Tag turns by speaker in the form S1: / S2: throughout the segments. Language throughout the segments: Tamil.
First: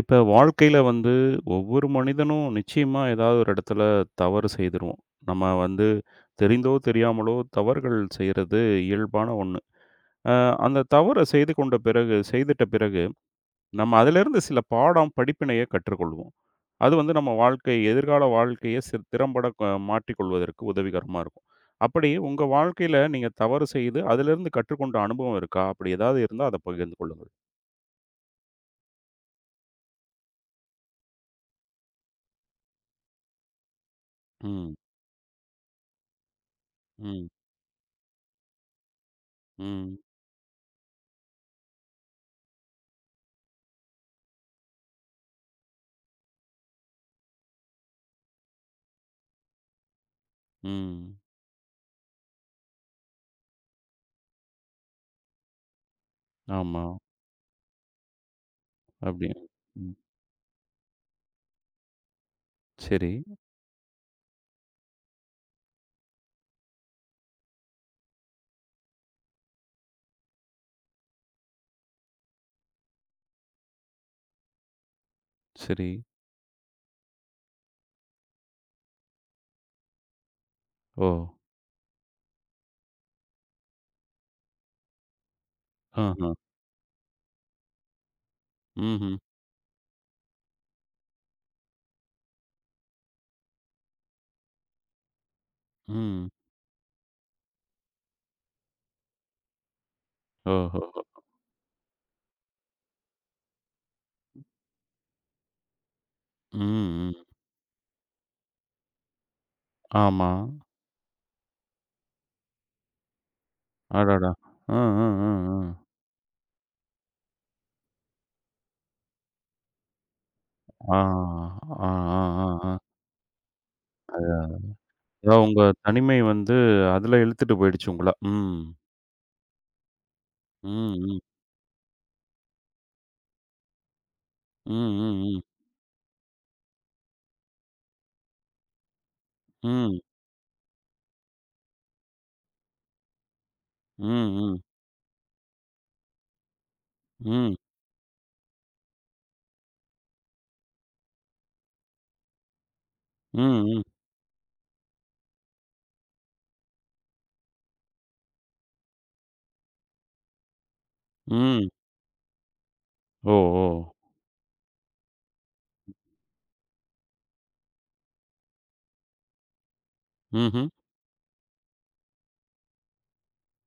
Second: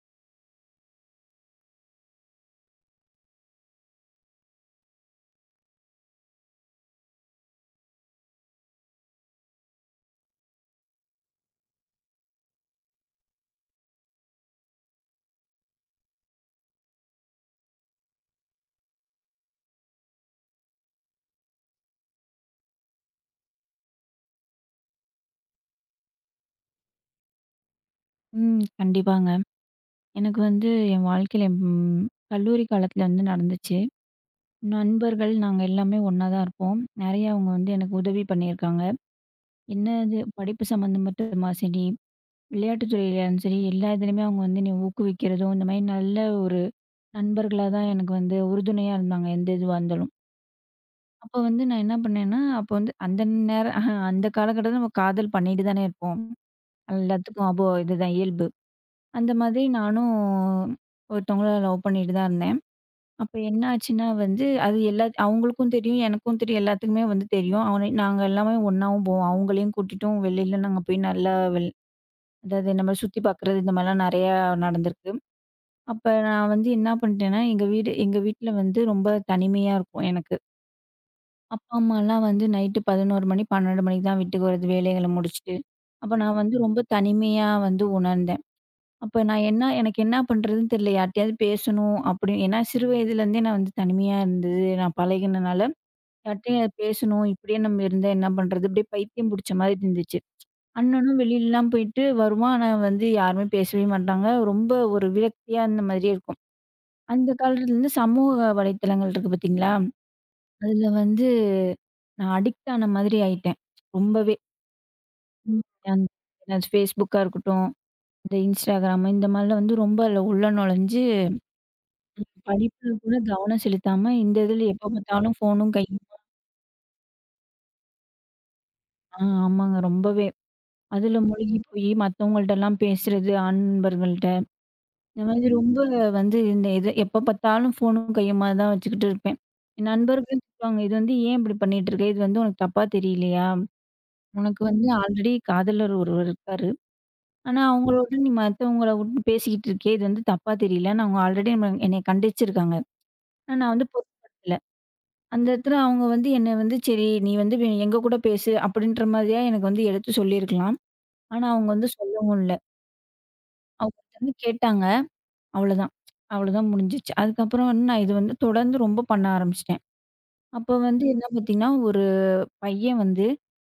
S1: இப்ப வாழ்க்கையில வந்து ஒவ்வொரு மனிதனும் நிச்சயமா ஏதாவது ஒரு இடத்துல தவறு செய்திருவோம். நம்ம வந்து தெரிந்தோ, தெரியாமலோ தவறுகள் செய்றது இயல்பான ஒண்ணு. அ அந்த தவற செய்துட்ட பிறகு, நம்ம அதிலிருந்து சில பாடம், படிப்பினைய கற்றுக்கொள்வோம். அது வந்து நம்ம வாழ்க்கை எதிர்கால வாழ்க்கைய திறம்பட மாற்றிக்கொள்வதற்கு உதவிகரமா இருக்கும். அப்படி உங்க வாழ்க்கையில நீங்க தவறு செய்து அதிலிருந்து கற்றுக்கொண்ட அனுபவம் இருக்கா? அப்படி ஏதாவது இருந்தா அத பகிர்ந்து கொள்ளுங்கள்.
S2: ம். கண்டிப்பாங்க. எனக்கு வந்து என் வாழ்க்கையில ம் கல்லூரி காலத்துல வந்து நடந்துச்சு.
S1: ம்,
S2: நண்பர்கள் நாங்க எல்லாமே ஒண்ணா தான் இருப்போம்.
S1: ம்,
S2: நெறைய அவங்க வந்து எனக்கு உதவி பண்ணியிருக்காங்க.
S1: ம்,
S2: என்னது படிப்பு சம்மந்தப்பட்டமா சரி, விளையாட்டுத் துறையிலயும் சரி, எல்லா இதுலயுமே அவங்க வந்து என்னைய ஊக்குவிக்கிறதும், இந்த மாரி நல்ல ஒரு நண்பர்களா தான் எனக்கு வந்து உறுதுணையா இருந்தாங்க, எந்த இதுவா இருந்தாலும்.
S1: ம்.
S2: அப்போ வந்து நான் என்ன பண்ணேன்னா, அப்போ வந்து அந்த நேரம் அந்த காலகட்டத்துல நம்ம காதல் பண்ணிட்டு தானே இருப்போம்.
S1: ஆமா.
S2: எல்லாத்துக்கும் அப்போ இதுதான் இயல்பு. அந்த
S1: அப்படியா?
S2: மாதிரி
S1: ம்.
S2: நானும் ஒருத்தவங்கள லவ் பண்ணிட்டு தான் இருந்தேன்.
S1: சரி,
S2: அப்ப என்ன ஆச்சுன்னா வந்து, அது எல்லா அவங்களுக்கும் தெரியும், எனக்கும் தெரியும், எல்லாத்துக்குமே வந்து தெரியும். அவன நாங்க எல்லாமே ஒண்ணாவும் போவோம். அவங்களையும் கூட்டிட்டும் வெளியில நாங்க போய் நல்லா வெள் அதாவது இந்த மாரி சுத்தி பார்க்குறது, இந்த மாரிலாம் நெறையா நடந்திருக்கு.
S1: சரி.
S2: அப்ப நான் வந்து என்ன பண்ணிட்டேன்னா, எங்க வீடு எங்க வீட்ல வந்து ரொம்ப தனிமையா இருக்கும் எனக்கு.
S1: ஓ!
S2: அப்பா, அம்மாலாம் வந்து நைட்டு 11 மணி, 12 மணிக்கு தான் வீட்டுக்கு வர்றது, வேலைகள முடிச்சுட்டு. அப்ப
S1: ஆஹா.
S2: நான் வந்து ரொம்ப தனிமையா வந்து உணர்ந்தேன்.
S1: ம்ஹ்ம்.
S2: அப்ப நான் என்ன எனக்கு என்ன பண்றதுன்னு தெரியல. யார்ட்டயாவது பேசணும் அப்படி ஏன்னா சிறு வயதிலேருந்தே நான் வந்து தனிமையா இருந்தது. நான் பழகினனால,
S1: ம்.
S2: யார்ட்டயும் பேசணும், இப்படியே நம்ம இருந்தா என்ன பண்றது? அப்படியே பைத்தியம் பிடிச்ச மாதிரி இருந்துச்சு.
S1: ஓஹோஹோ!
S2: அண்ணனும் வெளியிலலாம் போயிட்டு வருவான். ஆனா வந்து யாருமே பேசவே மாட்டாங்க. ரொம்ப ஒரு விரக்தியா இருந்த மாதிரியே இருக்கும்.
S1: ம், ம்.
S2: அந்த காலத்துல இருந்து சமூக வலைத்தளங்கள் இருக்கு பார்த்தீங்களா?
S1: ஆமா.
S2: அதுல வந்து நான் அடிக்ட் ஆன மாதிரி ஆயிட்டேன்.
S1: அடடா!
S2: ரொம்பவே.
S1: அ, அ, அ, அ.
S2: ம். அந்த Facebookகா இருக்கட்டும், இந்த Instagram இந்த மாதிரிலாம் வந்து ரொம்ப அதில உள்ள
S1: ஆ,
S2: நுழைஞ்சு
S1: ஆ, ஆ,
S2: ம்.
S1: ஆ, ஆ.
S2: படிப்புல கூட கவனம் செலுத்தாம,
S1: அது
S2: இந்த இதுல எப்ப பார்த்தாலும்
S1: அதான் உங்க
S2: ஃபோனும் கையும்
S1: தனிமை வந்து அதுல இழுத்துட்டு போயிடுச்சு உங்கள. ம்.
S2: ஆமாங்க. ரொம்பவே.
S1: ம்,
S2: அதுல
S1: ம்.
S2: மூழ்கி போயி மத்தவங்கள்ட்டலாம் பேசுறது, ஆண் நண்பர்கள்ட்ட.
S1: ம், ம்,
S2: இந்த
S1: ம்.
S2: மாதிரி ரொம்ப வந்து இந்த இது எப்ப பார்த்தாலும் ஃபோனும் கையுமா தான் வச்சுக்கிட்டு இருப்பேன். என்
S1: ம்.
S2: நண்பர்களும் திட்டுவாங்க. "இது வந்து ஏன் இப்படி பண்ணிட்டு இருக்க? இது வந்து உனக்கு தப்பா தெரியலையா?
S1: ம், ம்.
S2: உனக்கு வந்து ஆல்ரெடி காதலர் ஒருவர் இருக்காரு.
S1: ம்.
S2: ஆனா அவங்களோட நீ மத்தவங்கள வுட்டு பேசிக்கிட்டு இருக்கியே! இது வந்து தப்பா தெரியல." நான் அவங்க ஆல்ரெடி நம்ம என்னைய கண்டிச்சிருக்காங்க.
S1: ம்,
S2: ஆனா நான்
S1: ம்.
S2: வந்து பொருட்படுத்தல. அந்த இடத்துல அவங்க வந்து என்ன வந்து, "சரி நீ வந்து வே எங்க கூட பேசு" அப்படின்ற மாதிரியா எனக்கு வந்து எடுத்து சொல்லியிருக்கலாம். ஆனா
S1: ம்.
S2: அவங்க வந்து சொல்லவும் இல்ல.
S1: ஓ! ஓ!
S2: அவங்க வந்து கேட்டாங்க. அவ்வளோதான். அவ்வளோதான் முடிஞ்சிச்சு. அதுக்கப்புறம் வந்து நான் இது வந்து தொடர்ந்து ரொம்ப பண்ண ஆரம்பிச்சுட்டேன்.
S1: ம்ஹ்ம்.
S2: அப்போ வந்து என்ன பார்த்தீங்கன்னா, ஒரு பையன் வந்து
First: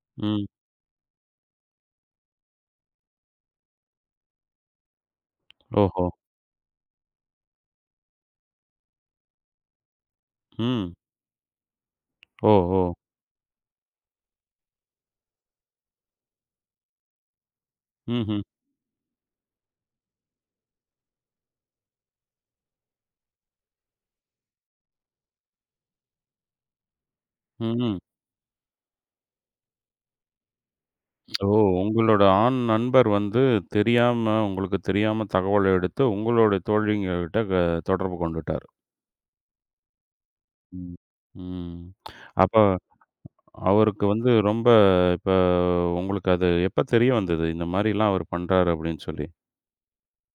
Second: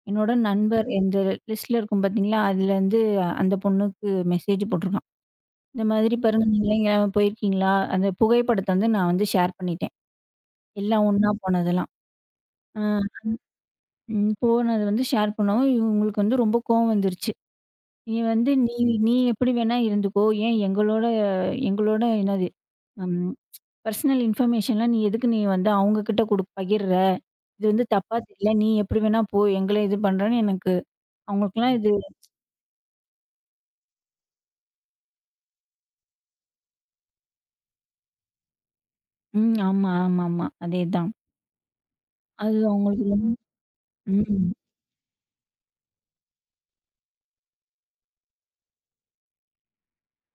S2: என்னோட
S1: ம்.
S2: நண்பர் இந்த லிஸ்ட்ல இருக்கும் பார்த்தீங்களா, அதுலேருந்து அந்த பொண்ணுக்கு மெசேஜ் போட்டிருக்கான். இந்த
S1: ஓஹோ!
S2: மாதிரி பாருங்க நீங்க எங்கேயாவது போயிருக்கீங்களா? அந்த புகைப்படத்த வந்து நான் வந்து ஷேர் பண்ணிட்டேன்.
S1: ம்.
S2: எல்லாம் ஒண்ணா போனதெல்லாம்.
S1: ஓ!
S2: அ
S1: ஓ!
S2: ம். போனது வந்து ஷேர் பண்ணோம். இவங்களுக்கு வந்து ரொம்ப கோவம் வந்துருச்சு. "நீ
S1: ம்ஹ்ம்.
S2: வந்து நீ நீ எப்படி வேணா இருந்துக்கோ. ஏன் எங்களோட எங்களோட என்னது ம் பர்சனல் இன்ஃபர்மேஷன்லாம் நீ எதுக்கு நீ வந்து அவங்க கிட்ட குடு பகிர்ற? இது வந்து
S1: ம்.
S2: தப்பா தெரியல. நீ எப்படி வேணா போ. எங்கள இது பண்றன்னு" எனக்கு
S1: ஓ!
S2: அவங்களுக்கெல்லாம் இது
S1: உங்களோட ஆண் நண்பர் வந்து தெரியாம உங்களுக்கு தெரியாம தகவல் எடுத்து உங்களுடைய தோழிங்ககிட்ட தொடர்பு கொண்டுட்டாரு.
S2: ம். ஆமா, ஆமாமா.
S1: ம்.
S2: அதேதான்.
S1: ம். அப்ப
S2: அது அவங்களுக்கு ரொம்
S1: அவருக்கு வந்து
S2: ம்.
S1: ரொம்ப இப்ப உங்களுக்கு அது எப்ப தெரிய வந்தது? இந்த மாரிலாம் அவர் பண்றாரு அப்படின்னு சொல்லி.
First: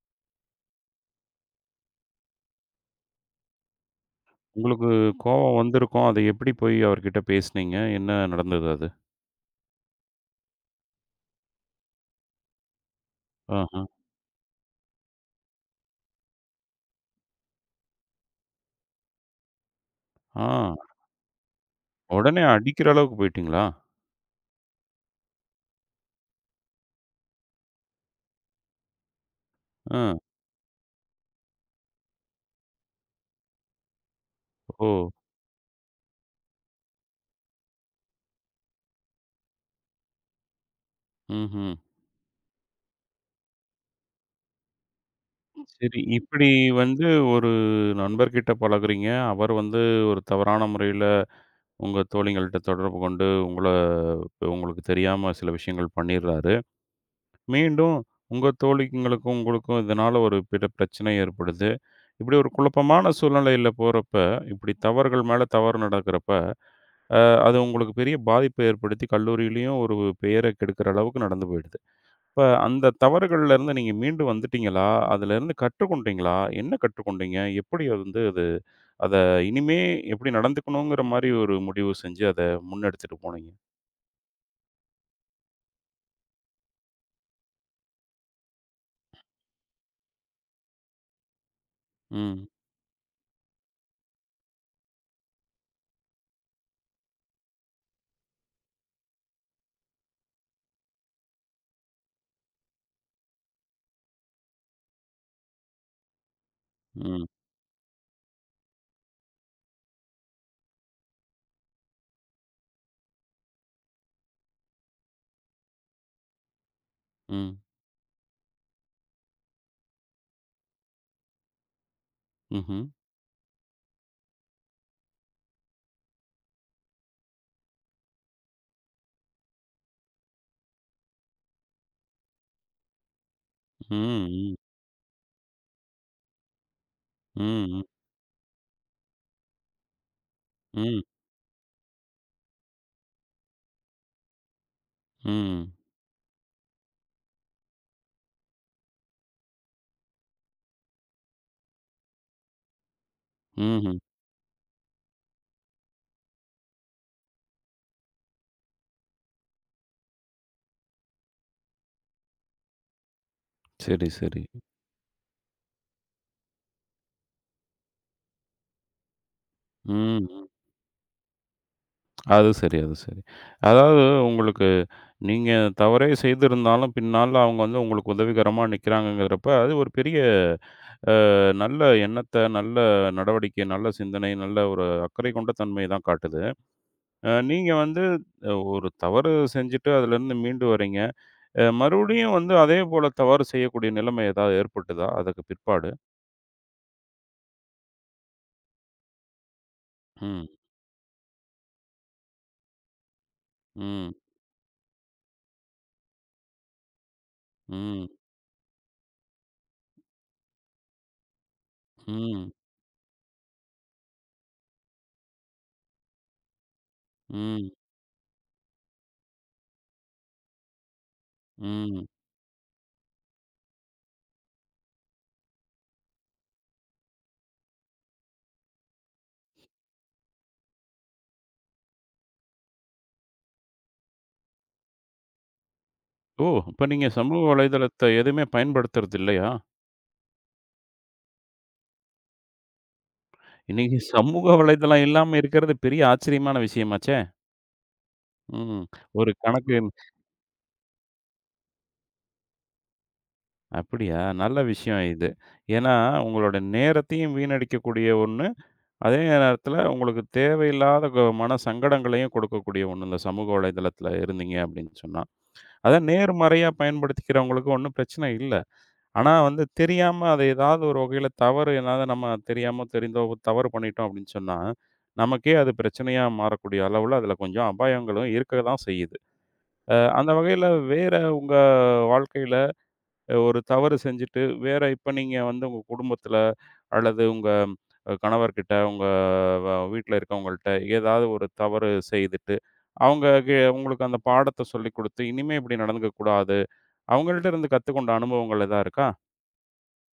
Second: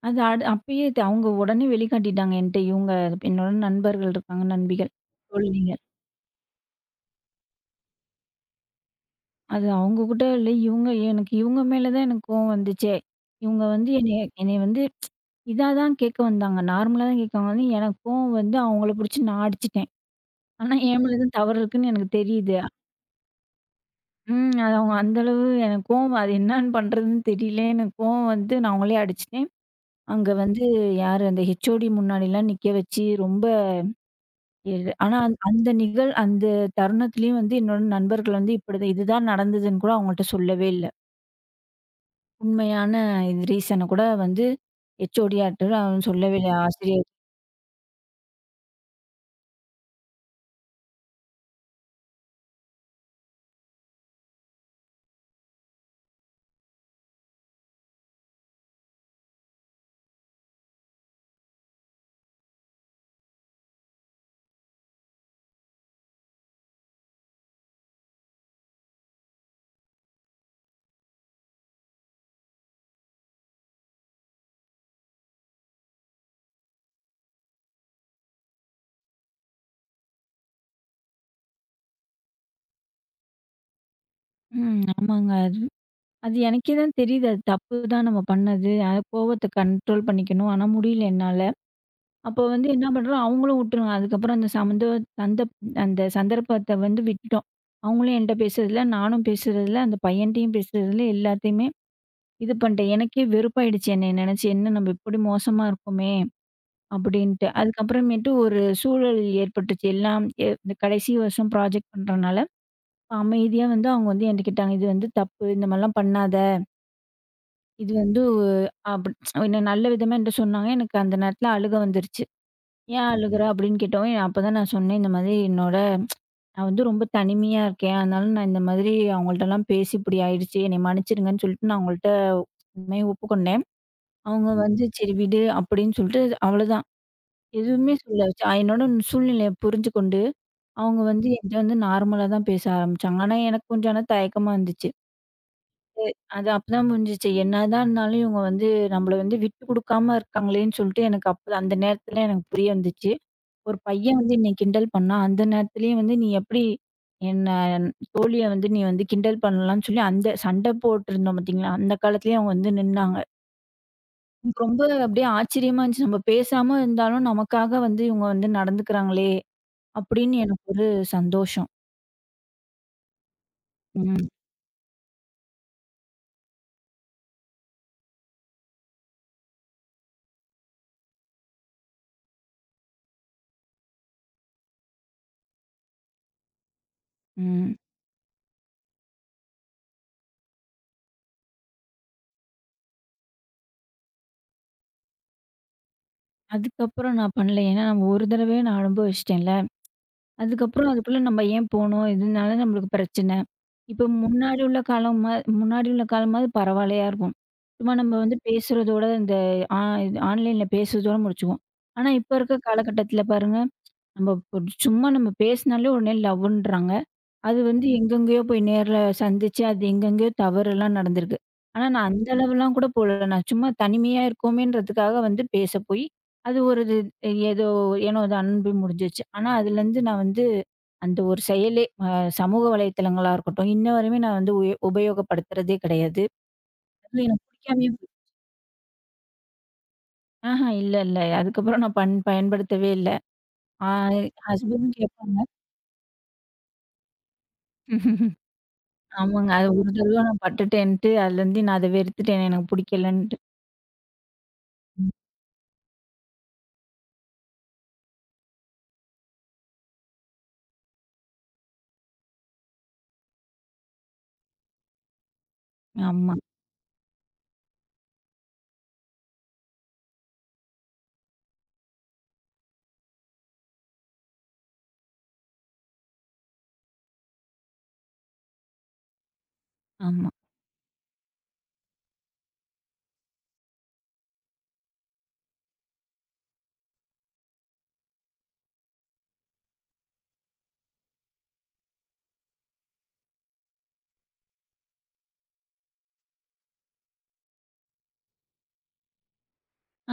S2: அது அடு அப்பயே த அவங்க உடனே வெளிக்காட்டிட்டாங்க என்ட்ட. இவங்க என்னோட நண்பர்கள் இருக்காங்க,
S1: உங்களுக்கு
S2: நண்பிகள்.
S1: கோவம்
S2: தோழிகள்.
S1: வந்திருக்கும். அத எப்படி போய் அவர்கிட்ட பேசுனீங்க? என்ன நடந்தது அது?
S2: அது அவங்க கூட இல்ல. இவங்க எனக்கு இவங்க மேல தான் எனக்கு கோவம் வந்துச்சே! இவங்க
S1: ஆஹ.
S2: வந்து என்னைய என்னைய வந்து இதா தான் கேட்க வந்தாங்க. நார்மலா தான் கேட்க வந்தாங்க. எனக்கு கோவம் வந்து அவங்கள புடிச்சு நான் அடிச்சுட்டேன்.
S1: ஆ.
S2: ஆனா என் மேல தான் தவறு இருக்குன்னு எனக்கு
S1: உடனே
S2: தெரியுது.
S1: அடிக்கிற அளவுக்கு போயிட்டீங்களா?
S2: ம். அது அவங்க அந்த அளவு எனக்கு கோவம் அது என்னான்னு பண்றதுன்னு தெரியல. எனக்கு கோவம் வந்து நான் அவங்களே அடிச்சுட்டேன்.
S1: ஆ.
S2: அங்க வந்து யாரு அந்த ஹெச்ஓடி முன்னாடிலாம் நிக்க வச்சு ரொம்ப இது
S1: ஓ!
S2: ஆனா அந்த அந்த நிகழ் அந்த தருணத்திலயும் வந்து என்னோட நண்பர்கள் வந்து இப்படிதான் இதுதான் நடந்ததுன்னு கூட அவங்கள்ட்ட சொல்லவே இல்ல.
S1: ம்ஹ்ம்.
S2: உண்மையான இது ரீசன கூட வந்து ஹெச்ஓடியாட்ட
S1: சரி.
S2: அவன் சொல்லவே
S1: இப்படி
S2: இல்ல.
S1: வந்து
S2: ஆசிரியர்
S1: ஒரு நண்பர்கிட்ட பழகுறீங்க. அவர் வந்து ஒரு தவறான முறையில உங்க தோழிகள்ட்ட தொடர்பு கொண்டு உங்களுக்கு தெரியாம சில விஷயங்கள் பண்ணிர்றாரு. மீண்டும் உங்க தோழிங்களுக்கும் உங்களுக்கும் இதனால ஒரு பிரச்சனை ஏற்படுது. இப்படி ஒரு குழப்பமான சூழ்நிலையில போறப்ப, இப்படி தவறுகள் மேல தவறு நடக்கிறப்ப, அ அது உங்களுக்கு பெரிய பாதிப்பை ஏற்படுத்தி கல்லூரியிலயும் ஒரு பெயர கெடுக்கிற அளவுக்கு நடந்து போயிடுது. இப்ப அந்த தவறுகள்ல இருந்து நீங்க மீண்டு வந்துட்டீங்களா? அதுலருந்து கற்றுக்கொண்டீங்களா? என்ன கற்றுக்கொண்டீங்க? எப்படி அது வந்து அது அத இனிமே எப்படி நடந்துக்கணுங்கிற மாரி ஒரு முடிவு செஞ்சு அத முன்னெடுத்துட்டு போனீங்க?
S2: ம். ஆமாங்க. அது அது எனக்கே தான் தெரியுது. அது தப்பு தான் நம்ம பண்ணது. அது கோவத்த கண்ட்ரோல் பண்ணிக்கணும். ஆனா முடியல என்னால. அப்போ
S1: ம்.
S2: வந்து என்ன பண்றோம், அவங்களும் விட்டுருவாங்க. அதுக்கப்புறம் அந்த சமந்த சந்த அந்த சந்தர்ப்பத்த வந்து விட்டுட்டோம். அவங்களும் என்ட்ட பேசுறதில்ல. நானும் பேசுறதில்ல. அந்த பையன்ட்டயும் பேசுறதில்ல. எல்லாத்தையுமே இது பண்ணிட்டேன். எனக்கே வெறுப்பாயிடுச்சு என்னைய நெனச்சு. என்ன நம்ம இப்படி மோசமா இருக்கோமே!
S1: ம்.
S2: அப்படின்ட்டு. அதுக்கப்புறமேட்டு ஒரு சூழல் ஏற்பட்டுச்சு. எல்லாம் எ இந்த கடைசி வருஷம் ப்ராஜெக்ட் பண்றனால, அமைதியா வந்து அவங்க வந்து என்ட்ட கேட்டாங்க. "இது வந்து தப்பு. இந்த மாரிலாம் பண்ணாத.
S1: ம்.
S2: இது வந்து" ஒ- அப்படி என்ன நல்ல விதமா என்ட்ட சொன்னாங்க. எனக்கு அந்த நேரத்துல அழுகை வந்துருச்சு.
S1: ம்ஹ்ம்.
S2: "ஏன் அழுகுற?" அப்படின்னு கேட்டவும், அப்பதான் நான் சொன்னேன், "இந்த மாதிரி என்னோட நான் வந்து ரொம்ப தனிமையா இருக்கேன். அதனால நான் இந்த மாதிரி அவங்கள்ட்டலாம் பேசி இப்படி ஆயிடுச்சு. என்னைய மன்னிச்சிடுங்கன்னு" சொல்லிட்டு நான் அவங்கள்ட்ட உண்மைய ஒப்புக்கொண்டேன். அவங்க
S1: ம்.
S2: ம். வந்து "சரி விடு" அப்படின்னு சொல்லிட்டு அவ்வளோதான்.
S1: ம். ம்.
S2: எதுவுமே சொல்ல வச்சா என்னோட சூழ்நிலைய புரிஞ்சுக்கொண்டு,
S1: ம்.
S2: அவங்க வந்து என்ட்ட வந்து நார்மலா தான் பேச ஆரம்பிச்சாங்க. ஆனா எனக்கு கொஞ்சம் ஆனா தயக்கமா இருந்துச்சு.
S1: ம்.
S2: அது அப்பதான் புரிஞ்சுச்சு. என்னதான் இருந்தாலும் இவங்க வந்து நம்மள வந்து விட்டு குடுக்காம இருக்காங்களேன்னு சொல்லிட்டு எனக்கு அப்ப அந்த நேரத்துல எனக்கு புரிய வந்துச்சு. ஒரு
S1: ம்ஹ்ம்.
S2: பையன் வந்து என்னை கிண்டல் பண்ணான். அந்த நேரத்துலயும் வந்து நீ எப்படி என்ன தோழிய வந்து நீ வந்து கிண்டல் பண்ணலான்னு சொல்லி அந்த சண்டை போட்டுருந்தோம் பார்த்தீங்களா? அந்த காலத்திலயே அவங்க வந்து நின்னாங்க.
S1: சரி, சரி.
S2: எனக்கு ரொம்ப அப்படியே ஆச்சரியமா இருந்துச்சு. நம்ம பேசாம இருந்தாலும் நமக்காக வந்து இவங்க வந்து நடந்துக்கிறாங்களே!
S1: ம்.
S2: அப்படின்னு
S1: ம்.
S2: எனக்கு ஒரு சந்தோஷம்.
S1: அது சரி, அது சரி. அதாவது
S2: ம்,
S1: உங்களுக்கு நீங்க தவறே செய்திருந்தாலும், பின்னால அவங்க வந்து உங்களுக்கு உதவிகரமா நிக்கிறாங்கங்கிறப்ப, அது ஒரு பெரிய நல்ல எண்ணத்த, நல்ல நடவடிக்கை, நல்ல சிந்தனை, நல்ல ஒரு அக்கறை கொண்ட தன்மை தான் காட்டுது. நீங்க
S2: ம்.
S1: வந்து ஒரு தவறு செஞ்சுட்டு அதுலேருந்து மீண்டு வர்றீங்க. மறுபடியும் வந்து அதே போல தவறு செய்யக்கூடிய நிலைமை ஏதாவது ஏற்பட்டுதா? அதற்கு பிற்பாடு?
S2: அதுக்கப்புறம் நான் பண்ணல. ஏன்னா நம்ம ஒரு தடவையே நான் அனுபவிச்சுட்டேன்ல.
S1: ம்,
S2: அதுக்கப்புறம் அதுக்குள்ள நம்ம ஏன் போணும்? இதனால நம்மளுக்கு பிரச்சனை. இப்ப
S1: ம்,
S2: முன்னாடி உள்ள காலமா முன்னாடி உள்ள காலமாவது பரவாயில்லையா இருக்கும். சும்மா
S1: ம்,
S2: நம்ம வந்து பேசுறதோட இந்த ஆ ஆன்லைன்ல பேசுறதோட முடிச்சுக்குவோம். ஆனா இப்ப
S1: ம்,
S2: இருக்க காலகட்டத்தில பாருங்க, நம்ம ஒரு சும்மா நம்ம பேசினாலே உடனே லவ்வுன்றாங்க. அது
S1: ம்,
S2: வந்து எங்கெங்கேயோ போய் நேர்ல சந்திச்சு, அது எங்கெங்கேயோ தவறுலாம் நடந்திருக்கு. ஆனா,
S1: ம்.
S2: நான் அந்த அளவுலாம் கூட போல. நான் சும்மா தனிமையா இருக்கோமேன்றதுக்காக வந்து பேச போய், அது ஒரு இது ஏதோ ஏனோ தானோன்னு போய் முடிஞ்சிருச்சு. ஆனா, அதுலேருந்து நான் வந்து அந்த ஒரு செயலே அ சமூக வலைத்தளங்களா இருக்கட்டும், இன்ன வரையுமே நான் வந்து உய உபயோகப்படுத்துறதே கிடையாது.
S1: ஓ! அப்ப நீங்க
S2: அது
S1: சமூக
S2: எனக்கு பிடிக்காமயே
S1: வலைதளத்த
S2: போய்
S1: எதுவுமே பயன்படுத்துறது இல்லையா?
S2: ஆஹா இல்ல, இல்ல. அதுக்கப்புறம் நான் பண் பயன்படுத்தவே இல்ல. ஆ
S1: இன்னைக்கு சமூக
S2: ஹஸ்பண்டும்
S1: வலைதளம் இல்லாம
S2: கேட்பாங்க.
S1: இருக்கிறது பெரிய ஆச்சரியமான விஷயமாச்சே! ம். ஒரு
S2: ஆமாங்க. அது
S1: கணக்கு
S2: ஒரு தடவ நான் பட்டுட்டேன்ட்டு, அதுலேருந்து நான் அத வெறுத்துட்டேன். எனக்கு பிடிக்கலன்ட்டு.
S1: அப்படியா? நல்ல விஷயம் இது. ஏன்னா, உங்களோட நேரத்தையும் வீணடிக்கக்கூடிய ஒண்ணு. அதே நேரத்தில உங்களுக்கு தேவையில்லாத மன சங்கடங்களையும் கொடுக்கக்கூடிய ஒண்ணு. இந்த சமூக வலைதளத்தில இருந்தீங்க அப்படின்னு சொன்னா. அத
S2: ஆமா,
S1: நேர்மறையா பயன்படுத்திக்கிறவங்களுக்கு ஒண்ணும் பிரச்சனை இல்ல. ஆனா வந்து தெரியாம அது ஏதாவது ஒரு வகையில தவறு ஏதாவது நம்ம தெரியாமோ, தெரிந்தோ தவறு பண்ணிட்டோம் அப்படின்னு சொன்னா, நமக்கே அது பிரச்சனையா மாறக்கூடிய அளவுல அதில கொஞ்சம் அபாயங்களும் இருக்க தான் செய்யுது.
S2: ஆமா.
S1: அந்த வகையில வேற உங்க வாழ்க்கையில ஒரு தவறு செஞ்சுட்டு வேற இப்ப நீங்க வந்து உங்க குடும்பத்துல அல்லது உங்க கணவர்கிட்ட உங்க வீட்ல இருக்கவங்கள்ட்ட ஏதாவது ஒரு தவறு செய்துட்டு அவங்க உங்களுக்கு அந்த பாடத்தை சொல்லி கொடுத்து இனிமே இப்படி நடந்துக்க கூடாது அவங்கள்ட்ட இருந்து கத்துக்கொண்ட அனுபவங்கள் எதா இருக்கா.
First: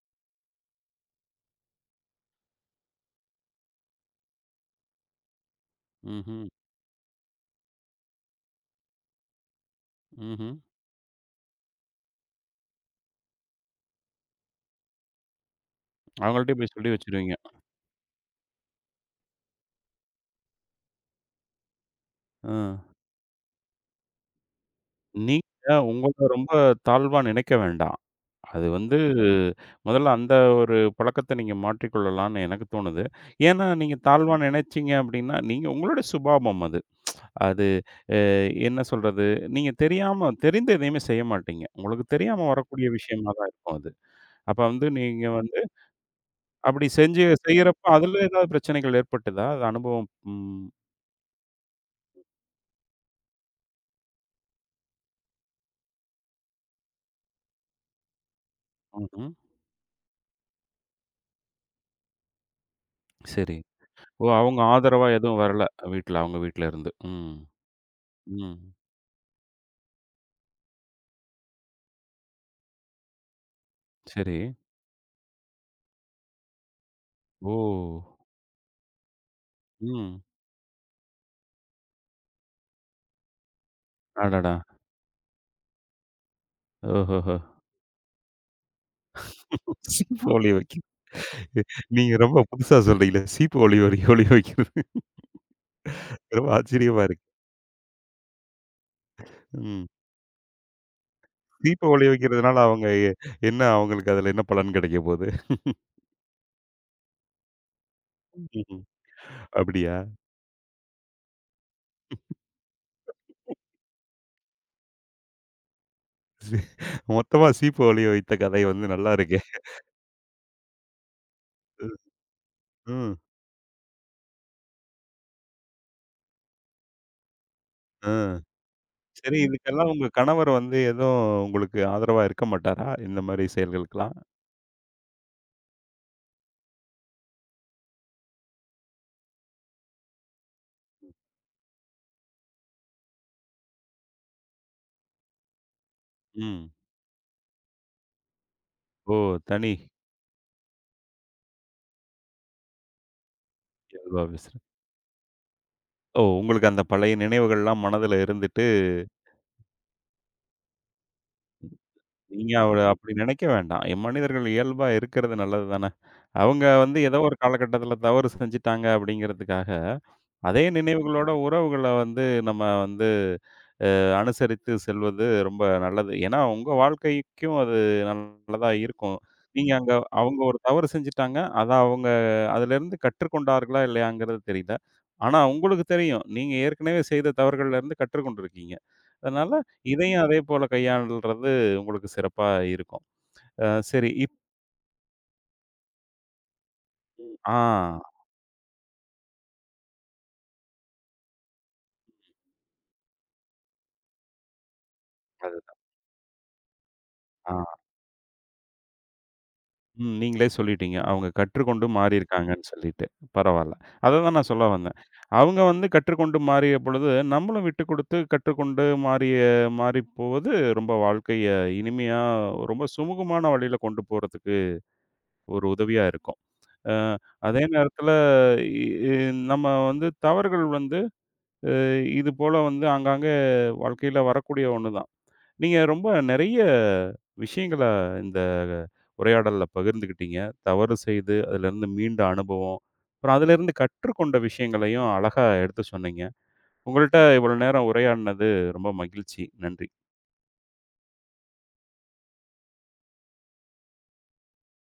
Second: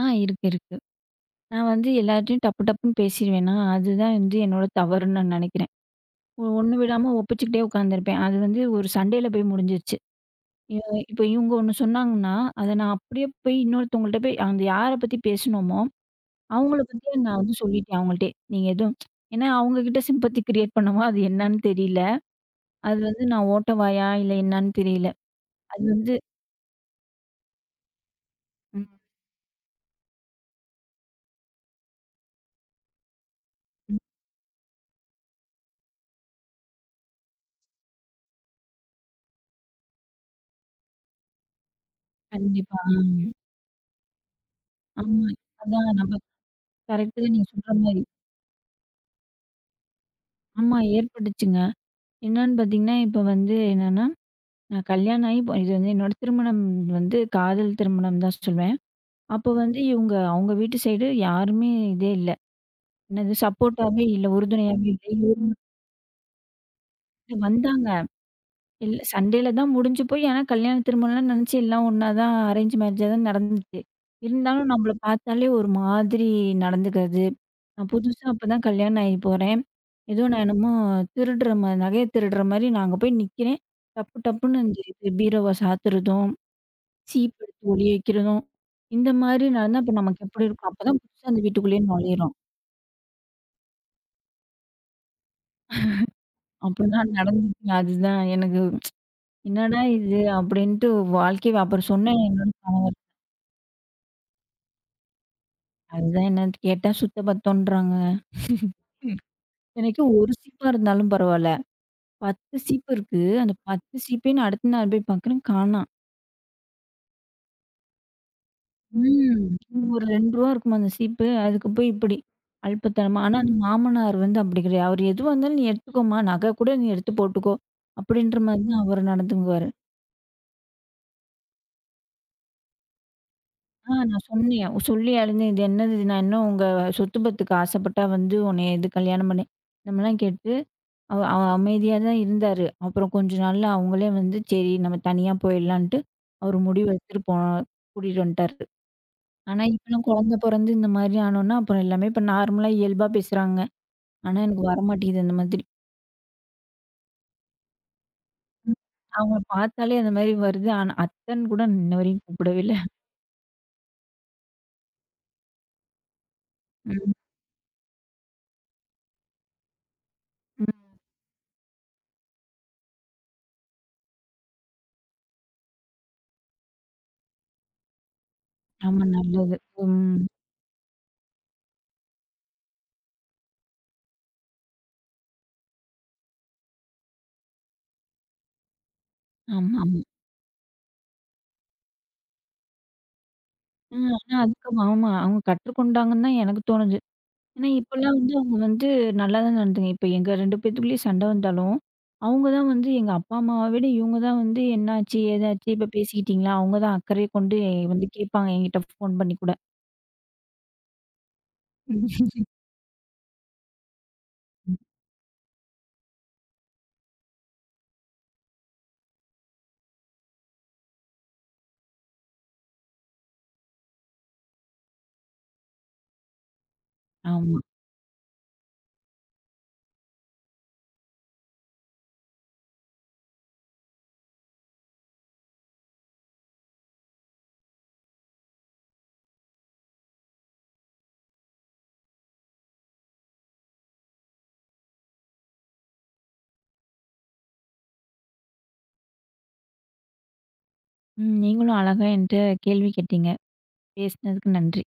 S2: இருக்கு, இருக்கு. நான் வந்து எல்லார்ட்டயும் டப்பு டப்புன்னு பேசிருவேனா, அதுதான் வந்து என்னோட தவறுன்னு நான் நெனைக்கிறேன்.
S1: ம்ஹும்.
S2: ஒண்ணு விடாம ஒப்பிச்சுக்கிட்டே உட்காந்துருப்பேன். அது வந்து ஒரு சண்டையில போய் முடிஞ்சிருச்சு.
S1: ம்ஹும்.
S2: இ இப்ப இவங்க ஒண்ணு சொன்னாங்கன்னா, அத நான் அப்படியே போய் இன்னொருத்தவங்கள்ட்ட போய் அந்த யார பத்தி பேசுனோமோ,
S1: அவங்கள்ட்ட போய்
S2: அவங்கள
S1: சொல்லி
S2: பத்தியே
S1: வச்சிருவீங்க.
S2: நான் வந்து சொல்லிட்டேன் அவங்கள்ட்டயே. நீங்க எதுவும் ஏன்னா அவங்க கிட்ட சிம்பத்தி கிரியேட் பண்ணவா, அது என்னன்னு தெரியல.
S1: ஆ.
S2: அது வந்து நான் ஓட்ட வாயா இல்ல என்னன்னு தெரியல.
S1: நீங்க
S2: அது வந்து
S1: உங்களை ரொம்ப தாழ்வா நினைக்க வேண்டாம். அது
S2: ம்,
S1: வந்து முதல்ல அந்த ஒரு பழக்கத்த நீங்க மாற்றிக்கொள்ளலாம்னு எனக்கு தோணுது. ஏன்னா, நீங்க
S2: ம்.
S1: தாழ்வா நினைச்சீங்க அப்படின்னா, நீங்க உங்களோட சுபாவம் அது. அது என்ன சொல்றது? நீங்க தெரியாம தெரிந்து எதையுமே செய்ய மாட்டீங்க. உங்களுக்கு தெரியாம
S2: கண்டிப்பா.
S1: வரக்கூடிய
S2: ஆமா.
S1: விஷயமா தான் இருக்கும் அது. அப்ப வந்து நீங்க
S2: ஆமா.
S1: வந்து
S2: அதான் நம்ம
S1: அப்படி
S2: கரெக்ட்டு
S1: செஞ்சு
S2: தான் நீங்க சொல்ற
S1: செய்யறப்ப
S2: மாரி.
S1: அதுல ஏதாவது பிரச்சனைகள் ஏற்பட்டுதா? அது அனுபவம். ம்.
S2: ஆமா ஏற்பட்டுச்சுங்க. என்னன்னு பார்த்தீங்கன்னா, இப்ப வந்து என்னன்னா, நான் கல்யாணம் ஆகி இப்போ இது வந்து என்னோட திருமணம் வந்து காதல் திருமணம் தான் சொல்வேன்.
S1: ம்ஹ்ம்.
S2: அப்போ வந்து இவங்க அவங்க வீட்டு சைடு யாருமே இதே இல்ல. என்னது
S1: சரி.
S2: சப்போர்ட்டாவே
S1: ஓ!
S2: இல்ல.
S1: அவங்க
S2: உறுதுணையாவே
S1: ஆதரவா எதுவும்
S2: இல்ல.
S1: வரல வீட்ல அவங்க வீட்ல இருந்து. ம்.
S2: இவங்க வந்தாங்க.
S1: ம்.
S2: இல்ல சண்டேல தான் முடிஞ்சு போய், ஆனா கல்யாணம், திருமணம்லாம் நெனச்சு எல்லாம் ஒண்ணா தான் அரேஞ்ச் மேரேஜா தான் நடந்துச்சு.
S1: சரி.
S2: இருந்தாலும் நம்மள பார்த்தாலே ஒரு மாதிரி நடந்துக்கிறது.
S1: ஓ!
S2: நான் புதுசா அப்பதான் கல்யாணம் ஆகி போறேன்.
S1: ம்.
S2: ஏதோ நான் என்னமோ திருடுற மாரி நகைய திருடுற மாரி நான் அங்க போய் நிக்கிறேன். டப்பு
S1: அடடா!
S2: டப்புன்னு இந்த இது பீரோவ சாத்துறதும், சீப்
S1: ஓஹோஹோ!
S2: எடுத்து ஒளிய வைக்கிறதும், இந்த மாரி நடந்தா அப்ப நமக்கு
S1: சீப்பு
S2: எப்படி
S1: ஒளிய
S2: இருக்கும்?
S1: வைக்கிறது.
S2: அப்பதான் புதுசா அந்த வீட்டுக்குள்ளேயே
S1: நீங்க
S2: நுழையிறோம்.
S1: ரொம்ப புதுசா சொல்றீங்களே! சீப்பு ஒளி ஒளி ஒளிய வைக்கிறது. ரொம்ப ஆச்சரியமா
S2: அப்படிதான்
S1: இருக்கு.
S2: நடந்துச்சுங்க. அதுதான் எனக்கு "என்னடா
S1: ம்.
S2: இது?" அப்படின்ட்டு வாழ்க்கைய
S1: சீப்பு
S2: அப்புறம்
S1: ஒளிய
S2: சொன்னேன் என்னோட
S1: வைக்கிறதுனால
S2: கணவர்ட்ட.
S1: அவங்க என்ன அவங்களுக்கு அதுல என்ன பலன் கிடைக்க போது?
S2: அதுதான் என்னன்னு கேட்டா சுத்த பத்தோன்றாங்க.
S1: ம்ஹ்ம். அப்படியா?
S2: எனக்கு 1 சீப்பா இருந்தாலும் பரவால்ல. 10 சீப்பு இருக்கு. அந்த 10 சீப்பையும் நான் அடுத்த நாள் போய் பார்க்குறேன் காணாம்.
S1: சரி. மொத்தமா சீப்பு ஒளிய வைத்த கதை வந்து நல்லா இருக்கே!
S2: ம். இன்னும் ஒரு ₹2 இருக்குமா அந்த சீப்பு. அதுக்கு போய் இப்படி
S1: ம்.
S2: அல்பத்தனமா. ஆனா அந்த மாமனார் வந்து அப்படி கிடையாது. அவர் எதுவா இருந்தாலும் நீ எடுத்துக்கோமா, நகை கூட நீ எடுத்து போட்டுக்கோ.
S1: ஆ.
S2: அப்படின்ற மாரி தான் அவர்
S1: சரி,
S2: நடந்துக்குவாரு.
S1: இதுக்கெல்லாம் உங்க கணவர் வந்து எதுவும் உங்களுக்கு ஆதரவா இருக்க மாட்டாரா? இந்த மாரி செயல்களுக்கெல்லாம்?
S2: நான் சொன்னேன். சொல்லி அழுந்தேன். இது என்னது இது? நான் இன்னும் உங்க சொத்து பத்துக்கு ஆசைப்பட்டா வந்து உன்னைய இது கல்யாணம் பண்ணேன். இந்த மாரிலாம் கேட்டு அவ அவ அமைதியா தான் இருந்தாரு. அப்புறம் கொஞ்ச நாள்ல அவங்களே வந்து, "சரி நம்ம தனியா போயிடலான்ட்டு" அவரு
S1: ம்.
S2: முடிவு எடுத்துட்டு போ கூட்டிட்டு வந்துட்டாரு.
S1: ஓ!
S2: ஆனா
S1: தனி
S2: இப்பலாம் குழந்தை பொறந்து இந்த மாதிரி ஆனோன்னா, அப்புறம் எல்லாமே இப்ப நார்மலா இயல்பா பேசுறாங்க.
S1: இயல்பா
S2: ஆனா
S1: பேசுறேன்.
S2: எனக்கு வரமாட்டேங்குது அந்த மாதிரி.
S1: ஓ! உங்களுக்கு அந்த பழைய நினைவுகள்லாம் மனதுல இருந்துட்டு
S2: ம். அவங்கள பார்த்தாலே அந்த மாதிரி வருது. ஆனா அத்தன்னு கூட இன்ன வரையும்
S1: நீங்க
S2: கூப்பிடவே இல்ல.
S1: அவள அப்படி நினைக்க வேண்டாம். மனிதர்கள் இயல்பா இருக்கிறது நல்லது தானே. அவங்க வந்து
S2: ம்.
S1: ஏதோ ஒரு காலகட்டத்தில தவறு செஞ்சுட்டாங்க அப்படிங்கிறதுக்காக, அதே
S2: ம்.
S1: நினைவுகளோட உறவுகள வந்து நம்ம வந்து அனுசரித்து செல்வது ரொம்ப நல்லது. ஏன்னா உங்க வாழ்க்கைக்கும் அது நல்லதா
S2: ஆமா
S1: இருக்கும்.
S2: நல்லது.
S1: நீங்க அங்க
S2: ம்.
S1: அவங்க ஒரு தவறு செஞ்சுட்டாங்க. அத அவங்க அதிலிருந்து கற்றுக்கொண்டார்களா இல்லையாங்கிறது தெரியல. ஆனா உங்களுக்கு தெரியும். நீங்க ஏற்கனவே செய்த தவறுகள்லேருந்து கற்றுக்கொண்டிருக்கீங்க. அதனால
S2: ஆமாமா.
S1: இதையும் அதே போல கையாள்றது உங்களுக்கு சிறப்பா இருக்கும்.
S2: ம்.
S1: சரி.
S2: ஆனா அதுக்கு ஆமா அவங்க கற்றுக்கொண்டாங்கன்னு தான் எனக்கு தோணுது.
S1: ஆ
S2: ஏன்னா, இப்பலாம் வந்து அவங்க வந்து நல்லா தான் நடந்துங்க. இப்ப எங்க 2 பேத்துக்குள்ளேயும் சண்டை வந்தாலும், அவங்க தான் வந்து எங்க அப்பா, அம்மாவ விட இவங்க தான் வந்து என்னாச்சு? ஏதாச்சு?
S1: அதுதான்.
S2: இப்ப பேசிக்கிட்டீங்களா? அவங்க தான் அக்கறைய
S1: ஆ
S2: கொண்டு எ- வந்து கேட்பாங்க என்கிட்ட ஃபோன் பண்ணி கூட.
S1: ம், நீங்களே சொல்லிட்டீங்க. அவங்க கற்றுக்கொண்டு
S2: ம்.
S1: மாறியிருக்காங்கன்னு சொல்லிட்டு. பரவால்ல. அததான் நான் சொல்ல வந்தேன். அவங்க வந்து கற்றுக்கொண்டு மாறிய பொழுது, நம்மளும் விட்டு குடுத்து கற்றுக்கொண்டு மாறி போவது ரொம்ப வாழ்க்கைய இனிமையா, ரொம்ப சுமூகமான வழியில கொண்டு போறதுக்கு ஒரு உதவியா இருக்கும். அ
S2: ஆமா.
S1: அதே நேரத்தில இ இ நம்ம வந்து தவறுகள் வந்து இது போல வந்து ஆங்காங்கே வாழ்க்கையில வரக்கூடிய ஒண்ணு தான். நீங்க ரொம்ப நெறைய விஷயங்கள இந்த உரையாடல்ல பகிர்ந்துக்கிட்டீங்க. தவறு செய்து அதிலிருந்து மீண்ட அனுபவம், அப்புறம் அதிலிருந்து கற்றுக்கொண்ட விஷயங்களையும் அழகா எடுத்து சொன்னீங்க. உங்கள்ட்ட இவ்வளோ நேரம் உரையாடினது ரொம்ப மகிழ்ச்சி. நன்றி.
S2: ம். நீங்களும் அழகா என்ட்ட கேள்வி கேட்டீங்க. பேசினதுக்கு நன்றி.